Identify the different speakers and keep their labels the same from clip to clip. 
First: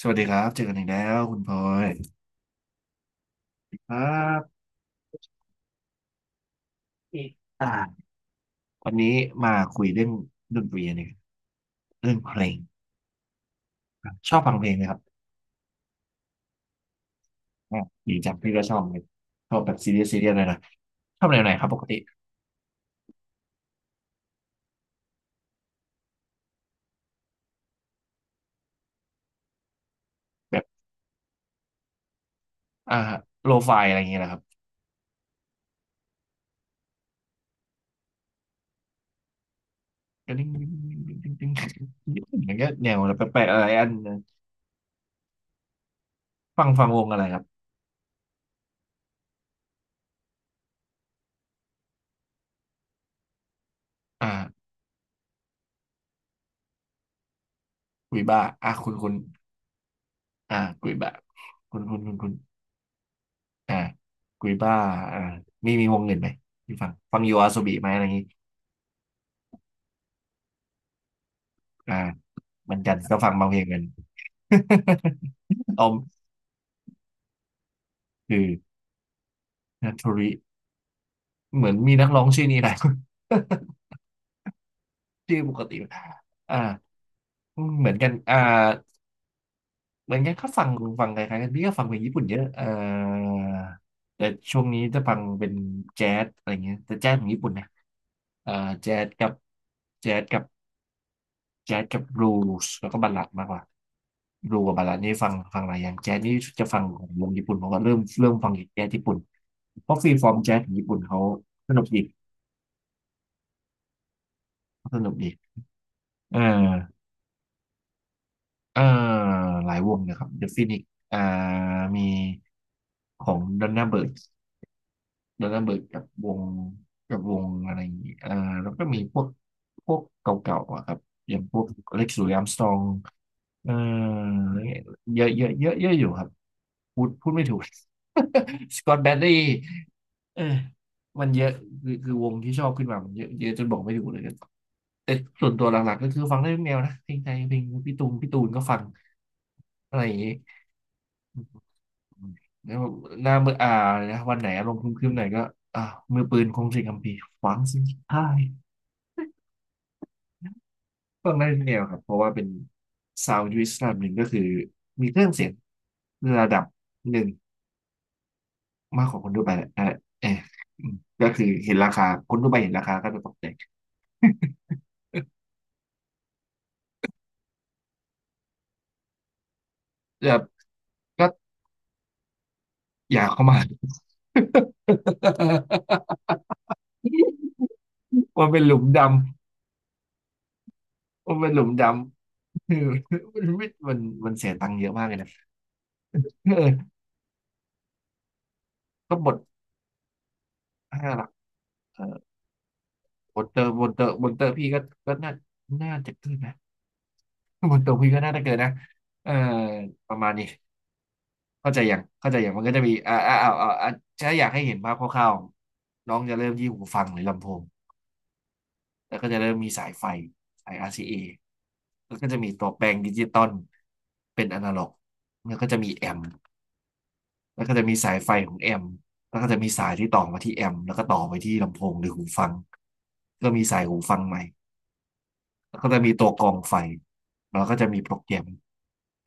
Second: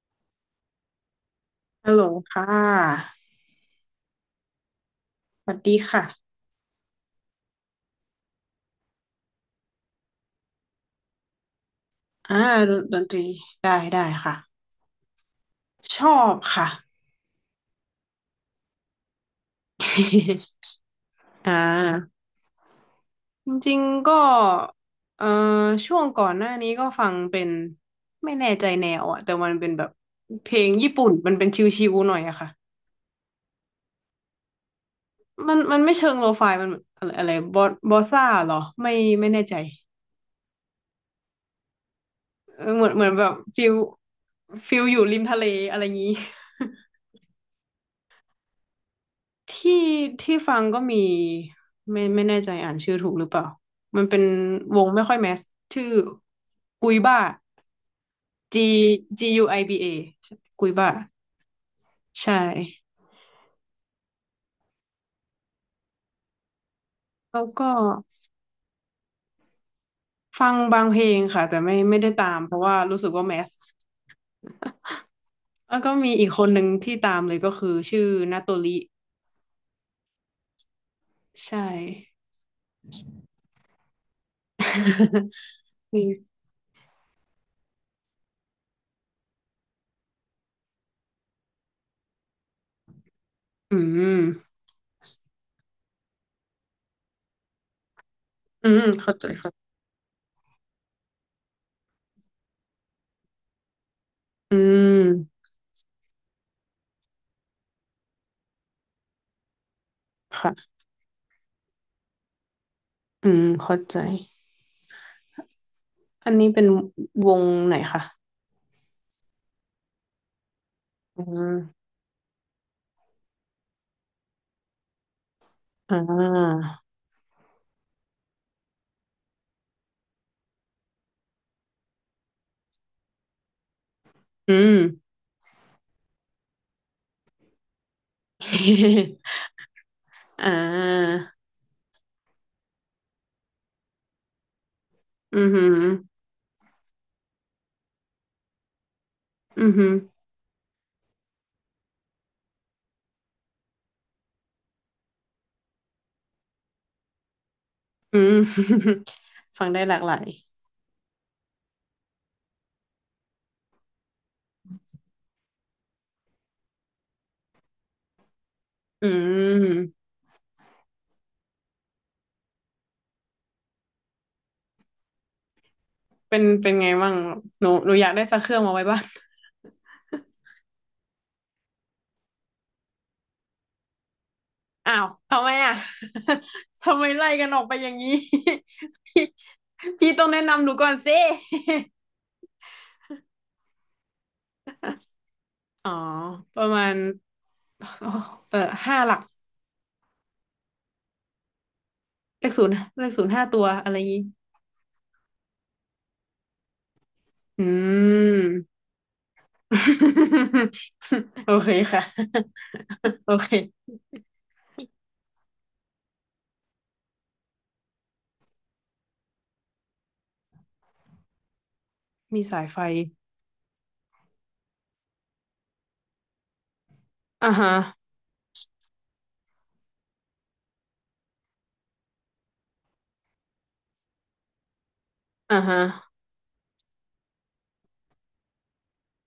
Speaker 1: สวัสดีครับเจอกันอีกแล้วคุณพลอ
Speaker 2: ฮัลโหล
Speaker 1: ย
Speaker 2: ค่ะ
Speaker 1: ครับ
Speaker 2: สวัสดีค่ะ
Speaker 1: อ่าวันนี้มาคุยเรื่องดนตรีเนี่ยเรื่องเพ
Speaker 2: อ่า
Speaker 1: ลง
Speaker 2: ดนตรี ได้
Speaker 1: ครับชอบฟัง
Speaker 2: ค่ะ
Speaker 1: เพลงไหมครับ
Speaker 2: ชอบค่ะ
Speaker 1: อ่าดีจังพี่ก็ชอบเลยชอบแบบซีเรียสซีเรียสเลยนะ ชอบแนวไหน
Speaker 2: อ่า
Speaker 1: ครับปกติ
Speaker 2: จริงๆก็เอ่อช่วงก่อนหน้านี้ก็ฟังเป็น ไม่แน่ใจแนวอะแต่มันเป็นแบบ เพล
Speaker 1: แบบ
Speaker 2: งญี่ปุ่น มันเป็นชิวๆหน่อยอะค่ะ
Speaker 1: อ่าโลไฟอะไรอย่างเงี้ยนะครับ
Speaker 2: มันไม่เชิงโลฟายมันอะไรอะไรบอสซ่าเหรอ ไม่แน่ใจ
Speaker 1: ก็ดิ้งดิ้งดิ้งดิ้งดิ้งอย่าง
Speaker 2: เออ
Speaker 1: เงี้ย
Speaker 2: เหมื
Speaker 1: แน
Speaker 2: อน
Speaker 1: ว
Speaker 2: เหมือนแบบ
Speaker 1: แปลกๆอะ
Speaker 2: ฟิ
Speaker 1: ไร
Speaker 2: ล
Speaker 1: อัน
Speaker 2: ฟิลอยู่ริมทะเลอะไรงี้
Speaker 1: ฟังวงอะไรครับ
Speaker 2: ที่ที่ฟังก็มีไม่แน่ใจอ่านชื่อถูกหรือเปล่ามันเป็น
Speaker 1: อ่า
Speaker 2: วงไม่ค่อยแมสชื่อกุยบ้า
Speaker 1: กุยบ้าอ่าคุณ
Speaker 2: G
Speaker 1: คุณ
Speaker 2: G U I B A
Speaker 1: อ่า
Speaker 2: กุย
Speaker 1: กุ
Speaker 2: บ้า
Speaker 1: ยบ้าคุณคุณคุณคุณ
Speaker 2: ใช่
Speaker 1: อ่ากุยบ้าอ่ามีวงอื่นไหมที่ฟังยู
Speaker 2: แล้
Speaker 1: อา
Speaker 2: ว
Speaker 1: โซ
Speaker 2: ก็
Speaker 1: บีไหมอะไรอย่างงี้
Speaker 2: ฟังบางเพลงค่ะแต่ไม่
Speaker 1: อ่า
Speaker 2: ไม่ได้ตามเพราะ
Speaker 1: เหมื
Speaker 2: ว่า
Speaker 1: อนกัน
Speaker 2: รู้สึก
Speaker 1: ก็
Speaker 2: ว่า
Speaker 1: ฟัง
Speaker 2: แม
Speaker 1: บาง
Speaker 2: ส
Speaker 1: เพลงกัน
Speaker 2: แล้
Speaker 1: อ
Speaker 2: ว
Speaker 1: อ
Speaker 2: ก็
Speaker 1: ม
Speaker 2: มีอีกคนหนึ่งที่ตามเลยก็คือชื่อ
Speaker 1: คื
Speaker 2: นา
Speaker 1: อ
Speaker 2: โตริ
Speaker 1: นัทธุริ
Speaker 2: ใช่
Speaker 1: เหมือนมีนักร้องชื่อนี้นะ ชื่อปกติ
Speaker 2: นี
Speaker 1: อ่าเหมือนกันอ่าเหมือนกันก็ฟังฟังคล้ายๆกันพี่ก็ฟังเพลงญี่ปุ่นเยอะ
Speaker 2: อื
Speaker 1: แต่
Speaker 2: ม
Speaker 1: ช่วงนี้จะฟังเป็นแจ๊สอะไรเงี้ยแต่แจ๊สของญี่ปุ่นนะเอ่อ
Speaker 2: อืม
Speaker 1: แจ๊ส
Speaker 2: เข้าใจ
Speaker 1: กับ
Speaker 2: ค่ะ
Speaker 1: แจ๊สกับ แจ๊สกับรูสแล้วก็บัลลัดมากกว่า
Speaker 2: อื
Speaker 1: รูกับบัลลัดนี่ฟัง
Speaker 2: ม
Speaker 1: ฟังหลายอย่างแจ๊สนี่จะฟังของวงญี่ปุ่นเพราะว่าเริ่มฟังแจ๊สญี่ปุ่นเพราะฟรีฟอร์มแจ๊สของ
Speaker 2: ค่ะ
Speaker 1: ญี่ปุ่นเขาสนุกดี
Speaker 2: อืมเข้าใจ
Speaker 1: เขาสนุกดี
Speaker 2: อัน
Speaker 1: เอ่า
Speaker 2: นี้เป็นวงไหนคะ
Speaker 1: อ่าหลายวงนะครับ The Phoenix อ่า
Speaker 2: อ่า
Speaker 1: มีของด o นน a าเบิร์ดด a นน r าเบิร์ด
Speaker 2: อ่
Speaker 1: กับวง
Speaker 2: า
Speaker 1: กับวงอะไรอย่างงี้อ่าแล้วก็มีพวกพวกเก่าๆอะครับอย่างพวกเล็กซ์ลุย a าร์มสตรองเอ่อ
Speaker 2: อืม
Speaker 1: เยอะเยอะเยอะเยอะอยู่ครับ พูดไม่ถูก สกอตแบ t รี เออ
Speaker 2: อ่า
Speaker 1: มันเยอะคือวงที่ชอบขึ้นมามันเยอะเยอะจนบอกไม่ถูกเลยแต่
Speaker 2: อื
Speaker 1: ส่
Speaker 2: อ
Speaker 1: วน
Speaker 2: หื
Speaker 1: ตัว
Speaker 2: อ
Speaker 1: หลักๆก็คือฟังได้ทุกแนวนะเพลงไทยเพลงพี่ตูน พี่ตูนก็ฟัง
Speaker 2: อือหือ
Speaker 1: อะไรอย่างงี้แล้วหน้ามือนะวันไหนอารมณ์ครึ้มๆหน่อยก็อ่ามือปืนคงสิงห์คัมภีร์ฟังสิงห์ใ
Speaker 2: อืม ฟังได้หลากหลาย
Speaker 1: ต้ฟังได้ทุกแนวครับ เพราะว่าเป็นซาวด์ยูนิตระดับหนึ่งก็คือมีเครื่องเสียงระดับหนึ่ง มาก
Speaker 2: อื
Speaker 1: กว่าคนทั่วไปแหละ
Speaker 2: ม
Speaker 1: นั่นแหละเอออืมก็คือเห็นราคาคนทั่วไปเห็นราคาก็จะตกใจ
Speaker 2: เป็นเป็นไงบ้างหนูอยากได้สักเครื่องมาไว้บ้าน
Speaker 1: แบบก็อยากเข้ามา
Speaker 2: อ้าวทำไมอ่ะ ทำไมไล่กันออกไปอย่างนี้
Speaker 1: มันเป็นหลุมด
Speaker 2: พี่พี่ต้องแนะนำหนูก่อนสิ
Speaker 1: ำมันเป็นหลุมด ำ คือมันมันเสียตังค์เยอะมากเลยนะ
Speaker 2: อ๋อ ประมา
Speaker 1: เออ
Speaker 2: ณเออห้าห
Speaker 1: ก็
Speaker 2: ลัก
Speaker 1: บทห้าหลักเออ
Speaker 2: เลขศูนย์เลขศูนย์
Speaker 1: บ
Speaker 2: ห้า
Speaker 1: ทเตอ
Speaker 2: ตัว
Speaker 1: ร์บ
Speaker 2: อะ
Speaker 1: ท
Speaker 2: ไร
Speaker 1: เต
Speaker 2: อ
Speaker 1: อ
Speaker 2: ย่าง
Speaker 1: ร์
Speaker 2: นี้
Speaker 1: บทเตอร์พี่ก็ก็น่าน่าจะเกินนะ
Speaker 2: อื
Speaker 1: บทเตอร์พี่ก็น่าจะ
Speaker 2: ม
Speaker 1: เกินนะเออประมาณนี้
Speaker 2: โอเค
Speaker 1: เข้าใจอย่าง
Speaker 2: ค่ะ
Speaker 1: เข้าใจอย่างมันก็จะมี
Speaker 2: โอ
Speaker 1: อ่า
Speaker 2: เค
Speaker 1: ถ้าอยากให้เห็นภาพคร่าวๆน้องจะเริ่มที่หูฟังหรือลำโพง แล้วก็จะเริ่มมีสายไฟสาย RCA แล้วก็จะ
Speaker 2: มี
Speaker 1: มี
Speaker 2: สา
Speaker 1: ตั
Speaker 2: ย
Speaker 1: ว
Speaker 2: ไฟ
Speaker 1: แปลงดิจิตอลเป็นอนาล็อกแล้วก็จะมีแอมป์
Speaker 2: อ่า
Speaker 1: แล้ว
Speaker 2: ฮะ
Speaker 1: ก็จะมีสายไฟของแอมป์แล้วก็จะมีสายที่ต่อมาที่แอมป์แล้วก็ต่อไปที่ลำโพงหรือหูฟังก็มีสายหูฟังใหม่
Speaker 2: อ่า
Speaker 1: แล้ว
Speaker 2: ฮะ
Speaker 1: ก็จะมีตัวกรองไฟแล้วก็จะมีโปรแกรม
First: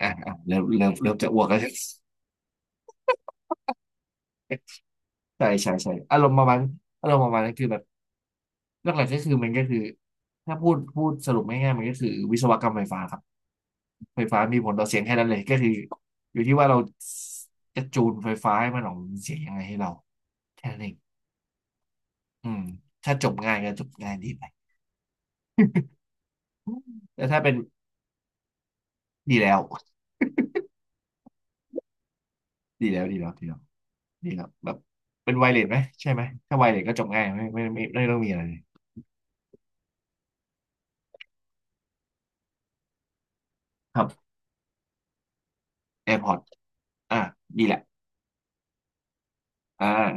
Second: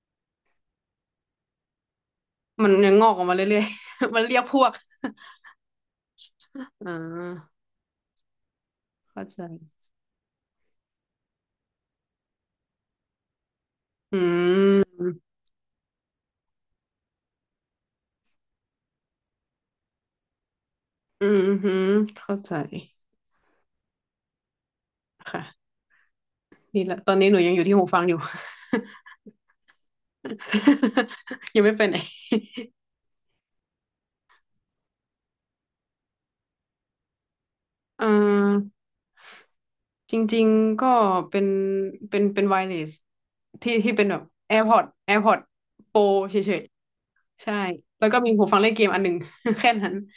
Speaker 1: เริ่มจะอ้วกแล้ว
Speaker 2: มันยังงอกออกมาเรื่อยๆ มันเรียกพวก
Speaker 1: ใช่อารมณ์ประมาณ
Speaker 2: อ่
Speaker 1: อารมณ์ประมาณนั้
Speaker 2: า
Speaker 1: นคือแบบเรื่องหลักก็
Speaker 2: เข้า
Speaker 1: คือ
Speaker 2: ใจ
Speaker 1: มันก็คือถ้าพูดสรุปง่ายๆมันก็คือวิศวกรรมไฟฟ้าครับ
Speaker 2: อื
Speaker 1: ไฟฟ้ามีผลต่อเสียงแค่
Speaker 2: ม
Speaker 1: นั้นเลยก็คืออยู่ที่ว่าเราจะจูนไฟฟ้าให้มันออกเป็นเสียงยังไงให้เราแค่นั้นเอง
Speaker 2: อืมอืมเข้า
Speaker 1: อื
Speaker 2: ใจ
Speaker 1: มถ้าจบง่ายก็จบง่ายดีไป
Speaker 2: ค่ะ
Speaker 1: อืม
Speaker 2: นี่แหละตอน
Speaker 1: แต่
Speaker 2: นี้หนู
Speaker 1: ถ้าเป็
Speaker 2: ยัง
Speaker 1: น
Speaker 2: อยู่ที่หูฟังอยู่
Speaker 1: ดีแล้ว
Speaker 2: ยังไม่ไปไหน
Speaker 1: ดีแล้วดีแล้วดีแล้วดีแล้วแบบเป็นไวเลสไหมใช่ไหมถ้าไวเลสก็จบง่าย
Speaker 2: เ
Speaker 1: ไม่ต้องมีอะไรเลย
Speaker 2: ออจริงๆก็เป็นเป็นไวเลสที่
Speaker 1: ครั
Speaker 2: เป็นแบ
Speaker 1: บ
Speaker 2: บ AirPods AirPods Pro
Speaker 1: แอ r p พอ
Speaker 2: เฉ
Speaker 1: ร์ต
Speaker 2: ย
Speaker 1: อ่ะ
Speaker 2: ใช่
Speaker 1: ดีแหละ
Speaker 2: แล้วก็มีหูฟังเล่นเกมอันหนึ่ง แค่
Speaker 1: อ่า
Speaker 2: นั้น
Speaker 1: อ่า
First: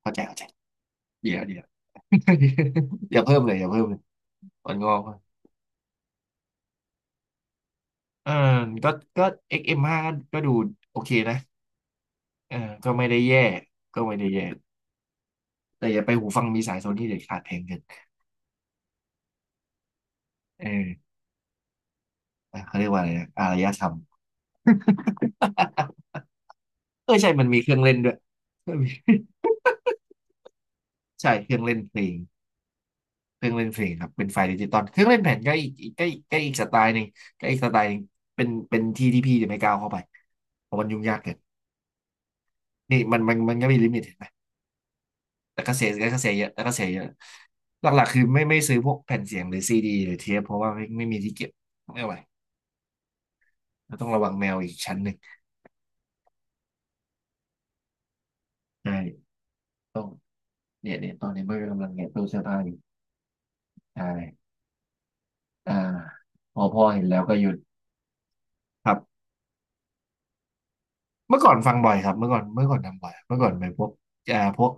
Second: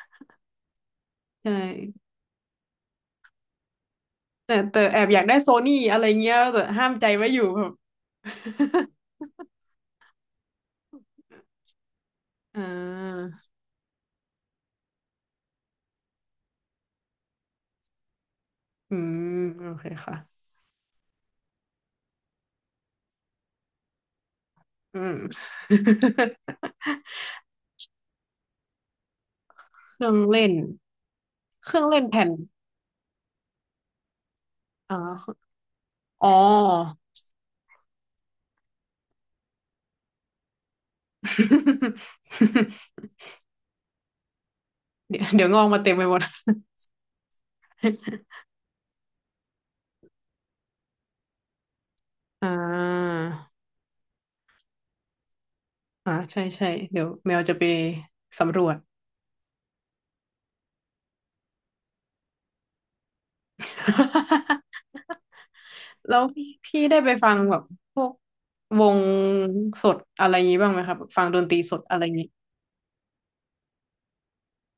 Speaker 1: เข้าใจดีแล้ว
Speaker 2: ใช่
Speaker 1: ดีแล้ว อย่าเพิ่มเลย
Speaker 2: แต่
Speaker 1: อ่อน
Speaker 2: แต่
Speaker 1: งอ
Speaker 2: แอ
Speaker 1: ก
Speaker 2: บอยากได้โซนี่อะไรเงี้ยแต่ห้ามใจไว้อยู่แบบ
Speaker 1: เออก็ก็ XM5 กซ์เอ็มห้าก็ก็ดูโอเคนะเออ
Speaker 2: อ่
Speaker 1: ก็ไม่ได้
Speaker 2: า
Speaker 1: แย่ก็ไม่ได้แย่ แต่อย่าไปหูฟังมีสายโซนี่เด็ดขาดเพลงเกิน
Speaker 2: อืมโอเคค่ะ
Speaker 1: เออเขาเรียกว่าอะไรนะอารยธรรม
Speaker 2: อืม
Speaker 1: เออใช่มันมีเครื่องเล่นด้วย
Speaker 2: เครื่องเล่น
Speaker 1: ใช่เครื่อง
Speaker 2: เค
Speaker 1: เล่
Speaker 2: รื่
Speaker 1: น
Speaker 2: อง
Speaker 1: เพล
Speaker 2: เล่น
Speaker 1: ง
Speaker 2: แผ่น
Speaker 1: เครื่องเล่นเพลงครับเป็นไฟล์ดิจิตอล
Speaker 2: อ่
Speaker 1: เครื่องเล่นแผ่น
Speaker 2: า
Speaker 1: ก็
Speaker 2: อ๋อ
Speaker 1: อีกสไตล์หนึ่งก็อีกสไตล์หนึ่งเป็นที่ที่พี่จะไม่ก้าวเข้าไปเพราะมันยุ่งยากเกินนี่มัน มันมันก็มีลิมิตเห็นไหม
Speaker 2: เดี๋ยวงอกมาเต็มไปหมด
Speaker 1: แต่ก็เสียเยอะหลักๆคือไม่ซื้อพวกแผ่นเสียงหรือซีดีหรือเทปเพราะว่าไม่มีที่เก็บไม่ไหว
Speaker 2: อ่า
Speaker 1: เราต้องระวังแมวอีกชั้นหนึ่ง
Speaker 2: อ่าใช่ใช่เดี๋ยวแมวจะไปสำรวจ
Speaker 1: ใช่ต้อง เนี่ยเนี่ยตอนนี้เบอร์กำลังแงะตู้เสื้อผ้าอยู่ใช่ อ่า
Speaker 2: แล้วพี่
Speaker 1: พอพ่
Speaker 2: พี่
Speaker 1: อ
Speaker 2: ได้
Speaker 1: เห็น
Speaker 2: ไป
Speaker 1: แล้ว
Speaker 2: ฟั
Speaker 1: ก็
Speaker 2: ง
Speaker 1: หยุ
Speaker 2: แบ
Speaker 1: ด
Speaker 2: บพวกว
Speaker 1: ครั
Speaker 2: ง
Speaker 1: บ
Speaker 2: สดอะไรอย่างงี้บ้างไหมครับแบบฟังด
Speaker 1: เมื่อ
Speaker 2: น
Speaker 1: ก่
Speaker 2: ต
Speaker 1: อน
Speaker 2: รี
Speaker 1: ฟั
Speaker 2: ส
Speaker 1: ง
Speaker 2: ด
Speaker 1: บ่อ
Speaker 2: อะ
Speaker 1: ย
Speaker 2: ไร
Speaker 1: ค
Speaker 2: อ
Speaker 1: รั
Speaker 2: ย่า
Speaker 1: บ
Speaker 2: งงี้
Speaker 1: เมื่อก่อนเมื่อก่อนทำบ่อยเมื่อก่อนไปพวกเอ่าพวก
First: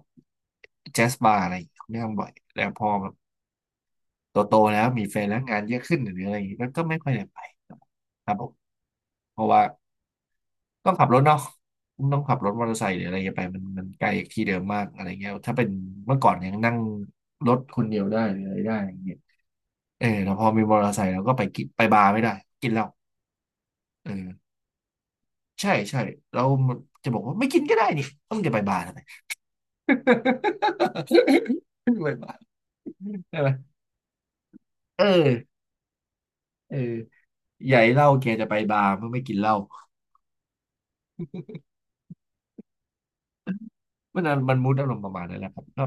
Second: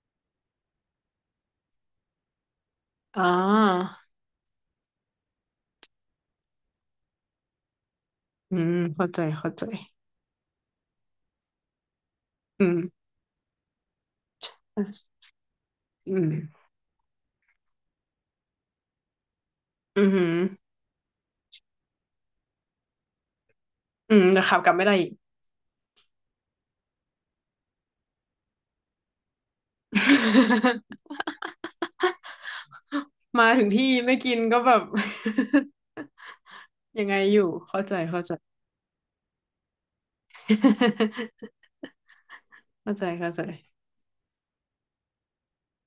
Speaker 1: แจ๊สบาร์อะไรอย่างเงี้ยไม่ทำบ่อยแล้วพอแบบ
Speaker 2: อ่า
Speaker 1: โตแล้วมีแฟนแล้วงานเยอะขึ้นหรืออะไรอย่างเงี้ยก็ไม่ค่อยได้ไปครับผม
Speaker 2: อืมเข้าใจ
Speaker 1: เพราะ
Speaker 2: เข้า
Speaker 1: ว่า
Speaker 2: ใจ
Speaker 1: ต้องขับรถเนาะต้องขับรถม
Speaker 2: อื
Speaker 1: อเตอร์ไซค์หรื
Speaker 2: ม
Speaker 1: ออะไรอย่างเงี้ยไปมันไกลจากที่เดิมมากอะไร
Speaker 2: อ
Speaker 1: เงี้ยถ้าเป็น
Speaker 2: ื
Speaker 1: เมื่อก่อนยัง
Speaker 2: ม
Speaker 1: นั่งรถคนเดียวได้หรืออะไรได้อย่างเงี้ย
Speaker 2: อื
Speaker 1: เออ
Speaker 2: มอื
Speaker 1: แล้วพอมีมอเตอร์ไซค์เราก็ไปกินไปบาร์ไม่ได้กินเหล้าเอ
Speaker 2: ืม
Speaker 1: อ
Speaker 2: แต่ขับกลับไม่ได้อีก
Speaker 1: ใช่ใช่แล้วจะบอกว่าไม่กินก็ได้นี่ต้องจะไปบาร์ทำไม ไม่ไปบาร์ใช่ไหม
Speaker 2: มาถึงที่ไม่กินก็แบบ
Speaker 1: เออเออ
Speaker 2: ยังไงอยู่
Speaker 1: ใหญ่
Speaker 2: เข้าใจ
Speaker 1: เหล้า
Speaker 2: เข้า
Speaker 1: แก
Speaker 2: ใจ
Speaker 1: จะไปบาร์เมื่อไม่กินเหล้า
Speaker 2: เข้าใจเข้าใจ
Speaker 1: มันน่ะมันมูดอารมณ์ประมาณนั้นแหละครับก็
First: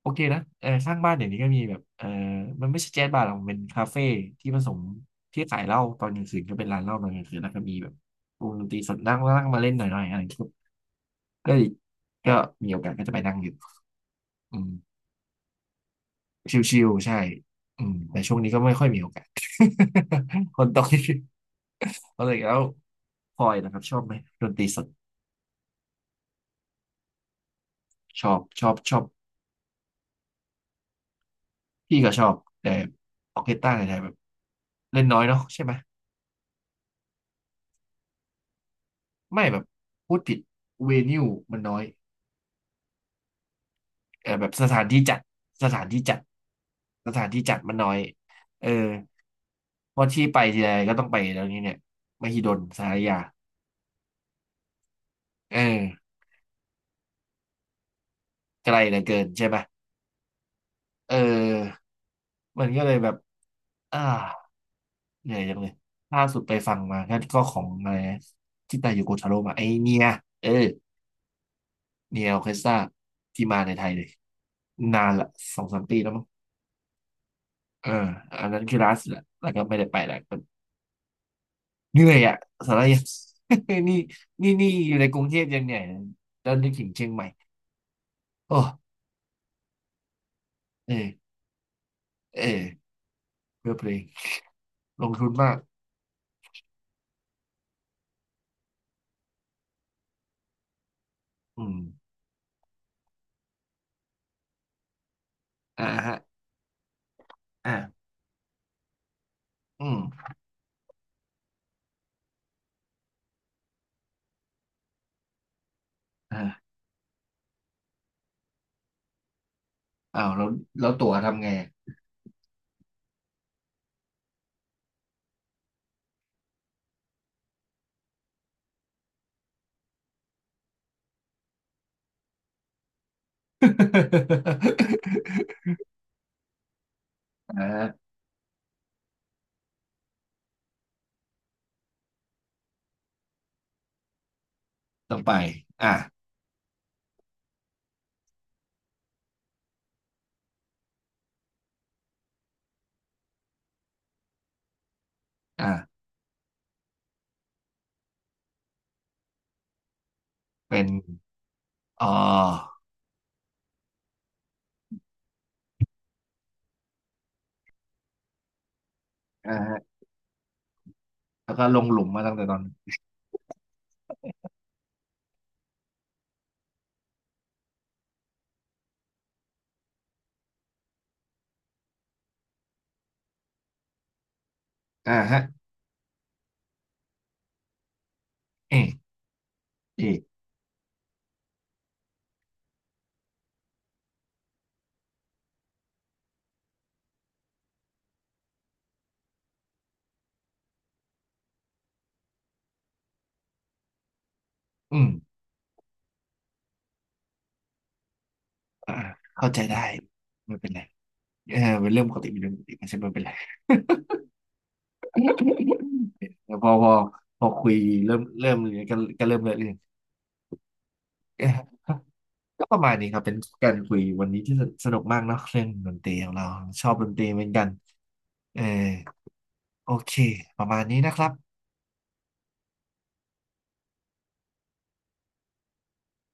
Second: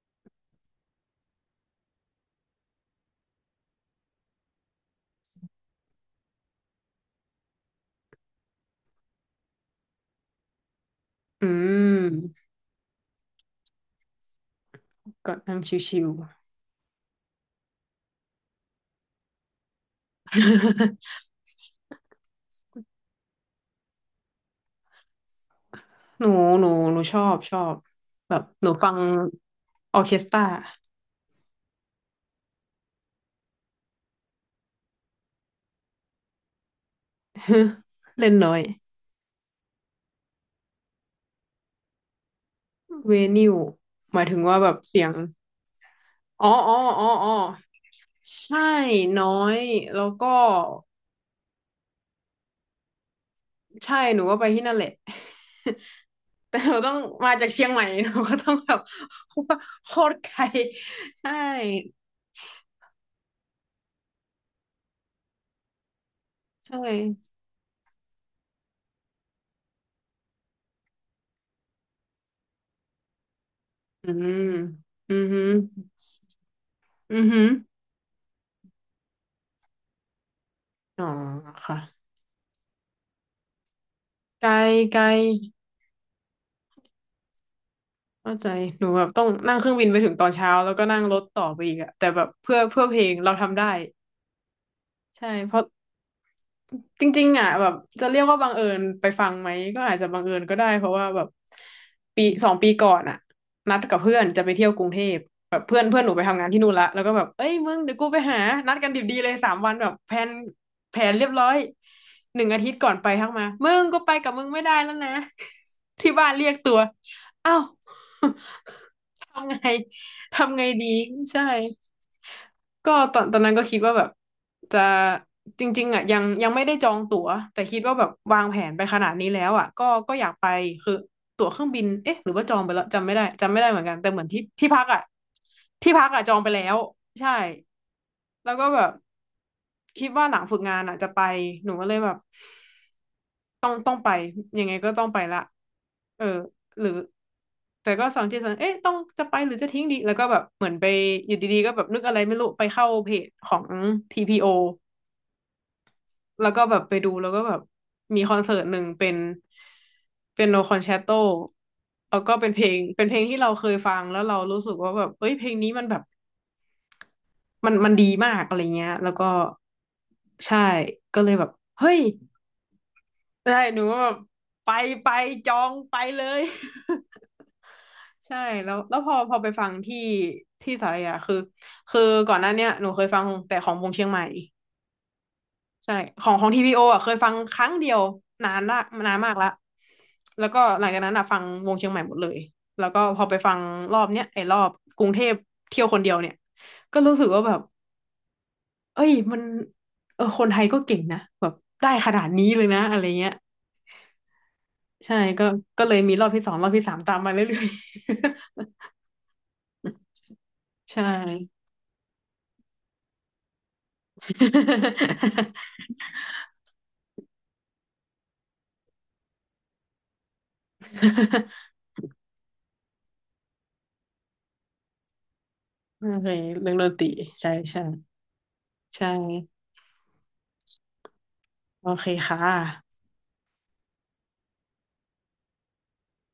Speaker 1: โอเคนะเออข้างบ้านเดี๋ยวนี้ก็มีแบบเออมันไม่ใช่แจ๊สบาร์หรอกมันเป็นคาเฟ่ที่ผสมที่ขายเหล้าตอนกลางคืนก็เป็นร้านเหล้าตอนกลางคืนแล้วก็มีแบบวงดนตรีสดนั่งนั่งมาเล่นหน่อยๆอะไรอย่างเงี้ย
Speaker 2: อื
Speaker 1: ก็ก็
Speaker 2: ม
Speaker 1: มีโอกาสก็จะไปนั่งอยู่อืม
Speaker 2: ก็นั่งชิว
Speaker 1: ชิวๆใช่อืมแต่ช่วงนี้ก็ไม่ค่อยมีโอกาส คนตกก็เลย แล้วพลอยนะครับชอบไหมดนตรีสด
Speaker 2: ๆ หนูชอบแบบหนูฟั
Speaker 1: ช
Speaker 2: ง
Speaker 1: อบ
Speaker 2: ออร์เคสตรา
Speaker 1: พี่ก็ชอบแต่ออร์เคสตราในไทยแบบเล่นน้อยเนาะใช่ไหม
Speaker 2: เล่นน้อย
Speaker 1: ไม่แบบพูดผิดเวนิวมันน้อย
Speaker 2: เวนิวหมา
Speaker 1: เอ
Speaker 2: ย
Speaker 1: อ
Speaker 2: ถึง
Speaker 1: แบบ
Speaker 2: ว่า
Speaker 1: ส
Speaker 2: แบบ
Speaker 1: ถานที่
Speaker 2: เสียง
Speaker 1: จัดสถานที่จัด
Speaker 2: อ๋ออ๋ออ๋อ
Speaker 1: สถาน
Speaker 2: อ๋อ
Speaker 1: ที่จัดมันน้อย
Speaker 2: ใช
Speaker 1: เออ
Speaker 2: ่น้อย
Speaker 1: เพราะ
Speaker 2: แล้ว
Speaker 1: ที่
Speaker 2: ก็
Speaker 1: ไปทีไรก็ต้องไปแล้วนี้เนี่ยมหิดลสารยา
Speaker 2: ใช่หนูก็ไปที่นั่นแหละ
Speaker 1: เออ
Speaker 2: แต่หนูต้องมาจากเชียงใหม่ หนูก็ต้อง
Speaker 1: ไก
Speaker 2: แบ
Speaker 1: ล
Speaker 2: บ
Speaker 1: เหลือเกินใช่ไหม
Speaker 2: โคตรไกล
Speaker 1: เ
Speaker 2: ใช่
Speaker 1: ออมันก็เลยแบบอ่า เหนื่อยจังเลยล่าสุดไป
Speaker 2: ใช
Speaker 1: ฟังมาก็
Speaker 2: ่
Speaker 1: ก็ของอะไรนะที่ตาอยู่โกทาโร่มาไอเนียเออเนียออเคสตราที่มาในไทยเล
Speaker 2: อื
Speaker 1: ย
Speaker 2: ม
Speaker 1: นาน
Speaker 2: อือ
Speaker 1: ละ
Speaker 2: หือ
Speaker 1: 2-3 ปีแล้วมั้ง
Speaker 2: อือหือ
Speaker 1: เอออันนั้นคือล่าสุดละแล้วก็ไม่ได้ไปแล้ว
Speaker 2: อ๋อค่ะ
Speaker 1: เหนื่อยอ่ะสาระยัง นี่
Speaker 2: ไกล
Speaker 1: นี่อยู่
Speaker 2: ไกล
Speaker 1: ในกรุงเทพยังเหนื่อยแล้วนึกถึงเชียงใหม่
Speaker 2: เข้าใจ
Speaker 1: โอ้
Speaker 2: หนูแบบต้องนั่งเครื่องบินไปถึงตอนเช้าแล้วก็
Speaker 1: เอ
Speaker 2: นั่งรถ
Speaker 1: อ
Speaker 2: ต่อไปอีกอะแต่แบบ
Speaker 1: เออ
Speaker 2: เพื่อเพลงเราทำ
Speaker 1: เพื่
Speaker 2: ได้
Speaker 1: อเพลงลงทุ
Speaker 2: ใช่
Speaker 1: นมา
Speaker 2: เพ
Speaker 1: ก
Speaker 2: ราะ จริงๆอ่ะแบบจะเรียกว่าบังเอิญไปฟังไหมก็อาจจะบังเอิญก็ได้เพราะว่าแบบ
Speaker 1: อืม
Speaker 2: ปีสองปีก่อนอ่ะนัดกับเพื่อนจะไปเที่ยวกรุงเทพแบบเพื่อ
Speaker 1: อ่า
Speaker 2: นเพื่อนหนู
Speaker 1: ฮะ
Speaker 2: ไปทำงานที่นู่นละแล้วก็แบบเอ้ยมึงเดี๋ยวกู
Speaker 1: อ่า
Speaker 2: ไปหานัดกันดิบดีเลยสามวัน
Speaker 1: อื
Speaker 2: แบบ
Speaker 1: ม
Speaker 2: แผนแผนเรียบร้อยหนึ่งอาทิตย์ก่อนไปทักมามึงก็ไปกับมึงไม่ได้แล้วนะ ที่บ้านเรียก
Speaker 1: อ่า
Speaker 2: ตัวเอ้า ทำไง
Speaker 1: อ้าว แล้ว
Speaker 2: ทำไง
Speaker 1: แล้
Speaker 2: ดี
Speaker 1: วตั๋วทำ
Speaker 2: ใช่
Speaker 1: ไงอะ
Speaker 2: ก็ตอนนั้นก็คิดว่าแบบจะจริงๆอ่ะยังไม่ได้จองตั๋วแต่คิดว่าแบบวางแผนไปขนาดนี้แล้วอ่ะก็ก็อยากไปคือตั๋วเครื่องบินเอ๊ะหรือว่าจองไปแล้วจำไม่ได้จำไม่ได้เหมือนกันแต่เหมือนที่พักอ่ะ ที่พักอ่ะจองไปแล้วใช่
Speaker 1: อ่า
Speaker 2: แล้วก็แบบ คิดว่าหลังฝึกงานอ่ะจะไปหนูก็เลยแบบต้องไปยังไงก็ต้อง
Speaker 1: ต้อ
Speaker 2: ไป
Speaker 1: งไป
Speaker 2: ละ
Speaker 1: อ่า
Speaker 2: เออหรือแต่ก็สองจิตสองเอ๊ะต้องจะไปหรือจะทิ้งดีแล้วก็แบบเหมือนไปอยู่ดีๆก็แบบนึกอะไรไม่รู้ไปเข้าเพจของ TPO
Speaker 1: อ่า
Speaker 2: แล้วก็แบบไปดูแล้วก็แบบมีคอนเสิร์ตหนึ่งเป็นเป็นโนคอ
Speaker 1: เป็
Speaker 2: น
Speaker 1: น
Speaker 2: แชตโต
Speaker 1: อ๋
Speaker 2: แล้วก็เป็นเพล
Speaker 1: อ
Speaker 2: งเป็นเพลงที่เราเคยฟังแล้วเรารู้สึกว่าแบบเอ้ยเพลงนี้มันแบบมันดีมากอะไรเงี้ยแล้วก็
Speaker 1: อ่าฮะ
Speaker 2: ใช่ก็เลยแบบ
Speaker 1: แล้วก็ลง
Speaker 2: เฮ้
Speaker 1: ห
Speaker 2: ย
Speaker 1: ลุมมาตั้งแต่ตอน
Speaker 2: ใช่หนูก็แบบไปไปจองไปเลย ใช่แล้วแล้วพอไปฟังที่สารยาคือก่อนหน้าเนี้ยหนูเคยฟังแต่ของวงเชียงใหม่
Speaker 1: อ่าฮะ
Speaker 2: ใช่ของของทีพีโออ่ะเคยฟังครั้งเดียวนาน
Speaker 1: เอ
Speaker 2: ละ
Speaker 1: อ
Speaker 2: นานมากละ
Speaker 1: เออ
Speaker 2: แล้วก็หลังจากนั้นอ่ะฟังวงเชียงใหม่หมดเลยแล้วก็พอไปฟังรอบเนี้ยไอ้รอบกรุงเทพเที่ยวคนเดียวเนี่ยก็รู้สึกว่าแบบเอ้ยมันเออคนไทยก็เก่งนะแบบได้ขนาดนี้เลยนะอะไรเงี้ย
Speaker 1: อืม
Speaker 2: ใช่ก็ก็เลยมีรอบที่สองรอบที่สามตามมาเรื่อย
Speaker 1: อ่าเข้าใจได้ ไม่เป็นไร
Speaker 2: ๆ ใช่
Speaker 1: เออเป็นเรื่องปกติเป็นเรื่องปกติไม่ใช่ไม่เป็นไร พอพอพอคุยเริ่มเลยก็เริ่มเลยเรื่อง เอ๊ะก็ประมาณนี้ครับ เป็นการคุยวันนี้ที่สนุกมากเนาะเรื่องดน
Speaker 2: โอ
Speaker 1: ตรีข
Speaker 2: เค
Speaker 1: องเรา
Speaker 2: เรื่อง
Speaker 1: ช
Speaker 2: ด
Speaker 1: อ
Speaker 2: น
Speaker 1: บ
Speaker 2: ต
Speaker 1: ด
Speaker 2: รี
Speaker 1: นตรีเหมือ
Speaker 2: ใช่
Speaker 1: นกัน
Speaker 2: ใช่
Speaker 1: เออ
Speaker 2: ใช่
Speaker 1: โอเคประมาณนี้นะครับ
Speaker 2: โอเคค่ะ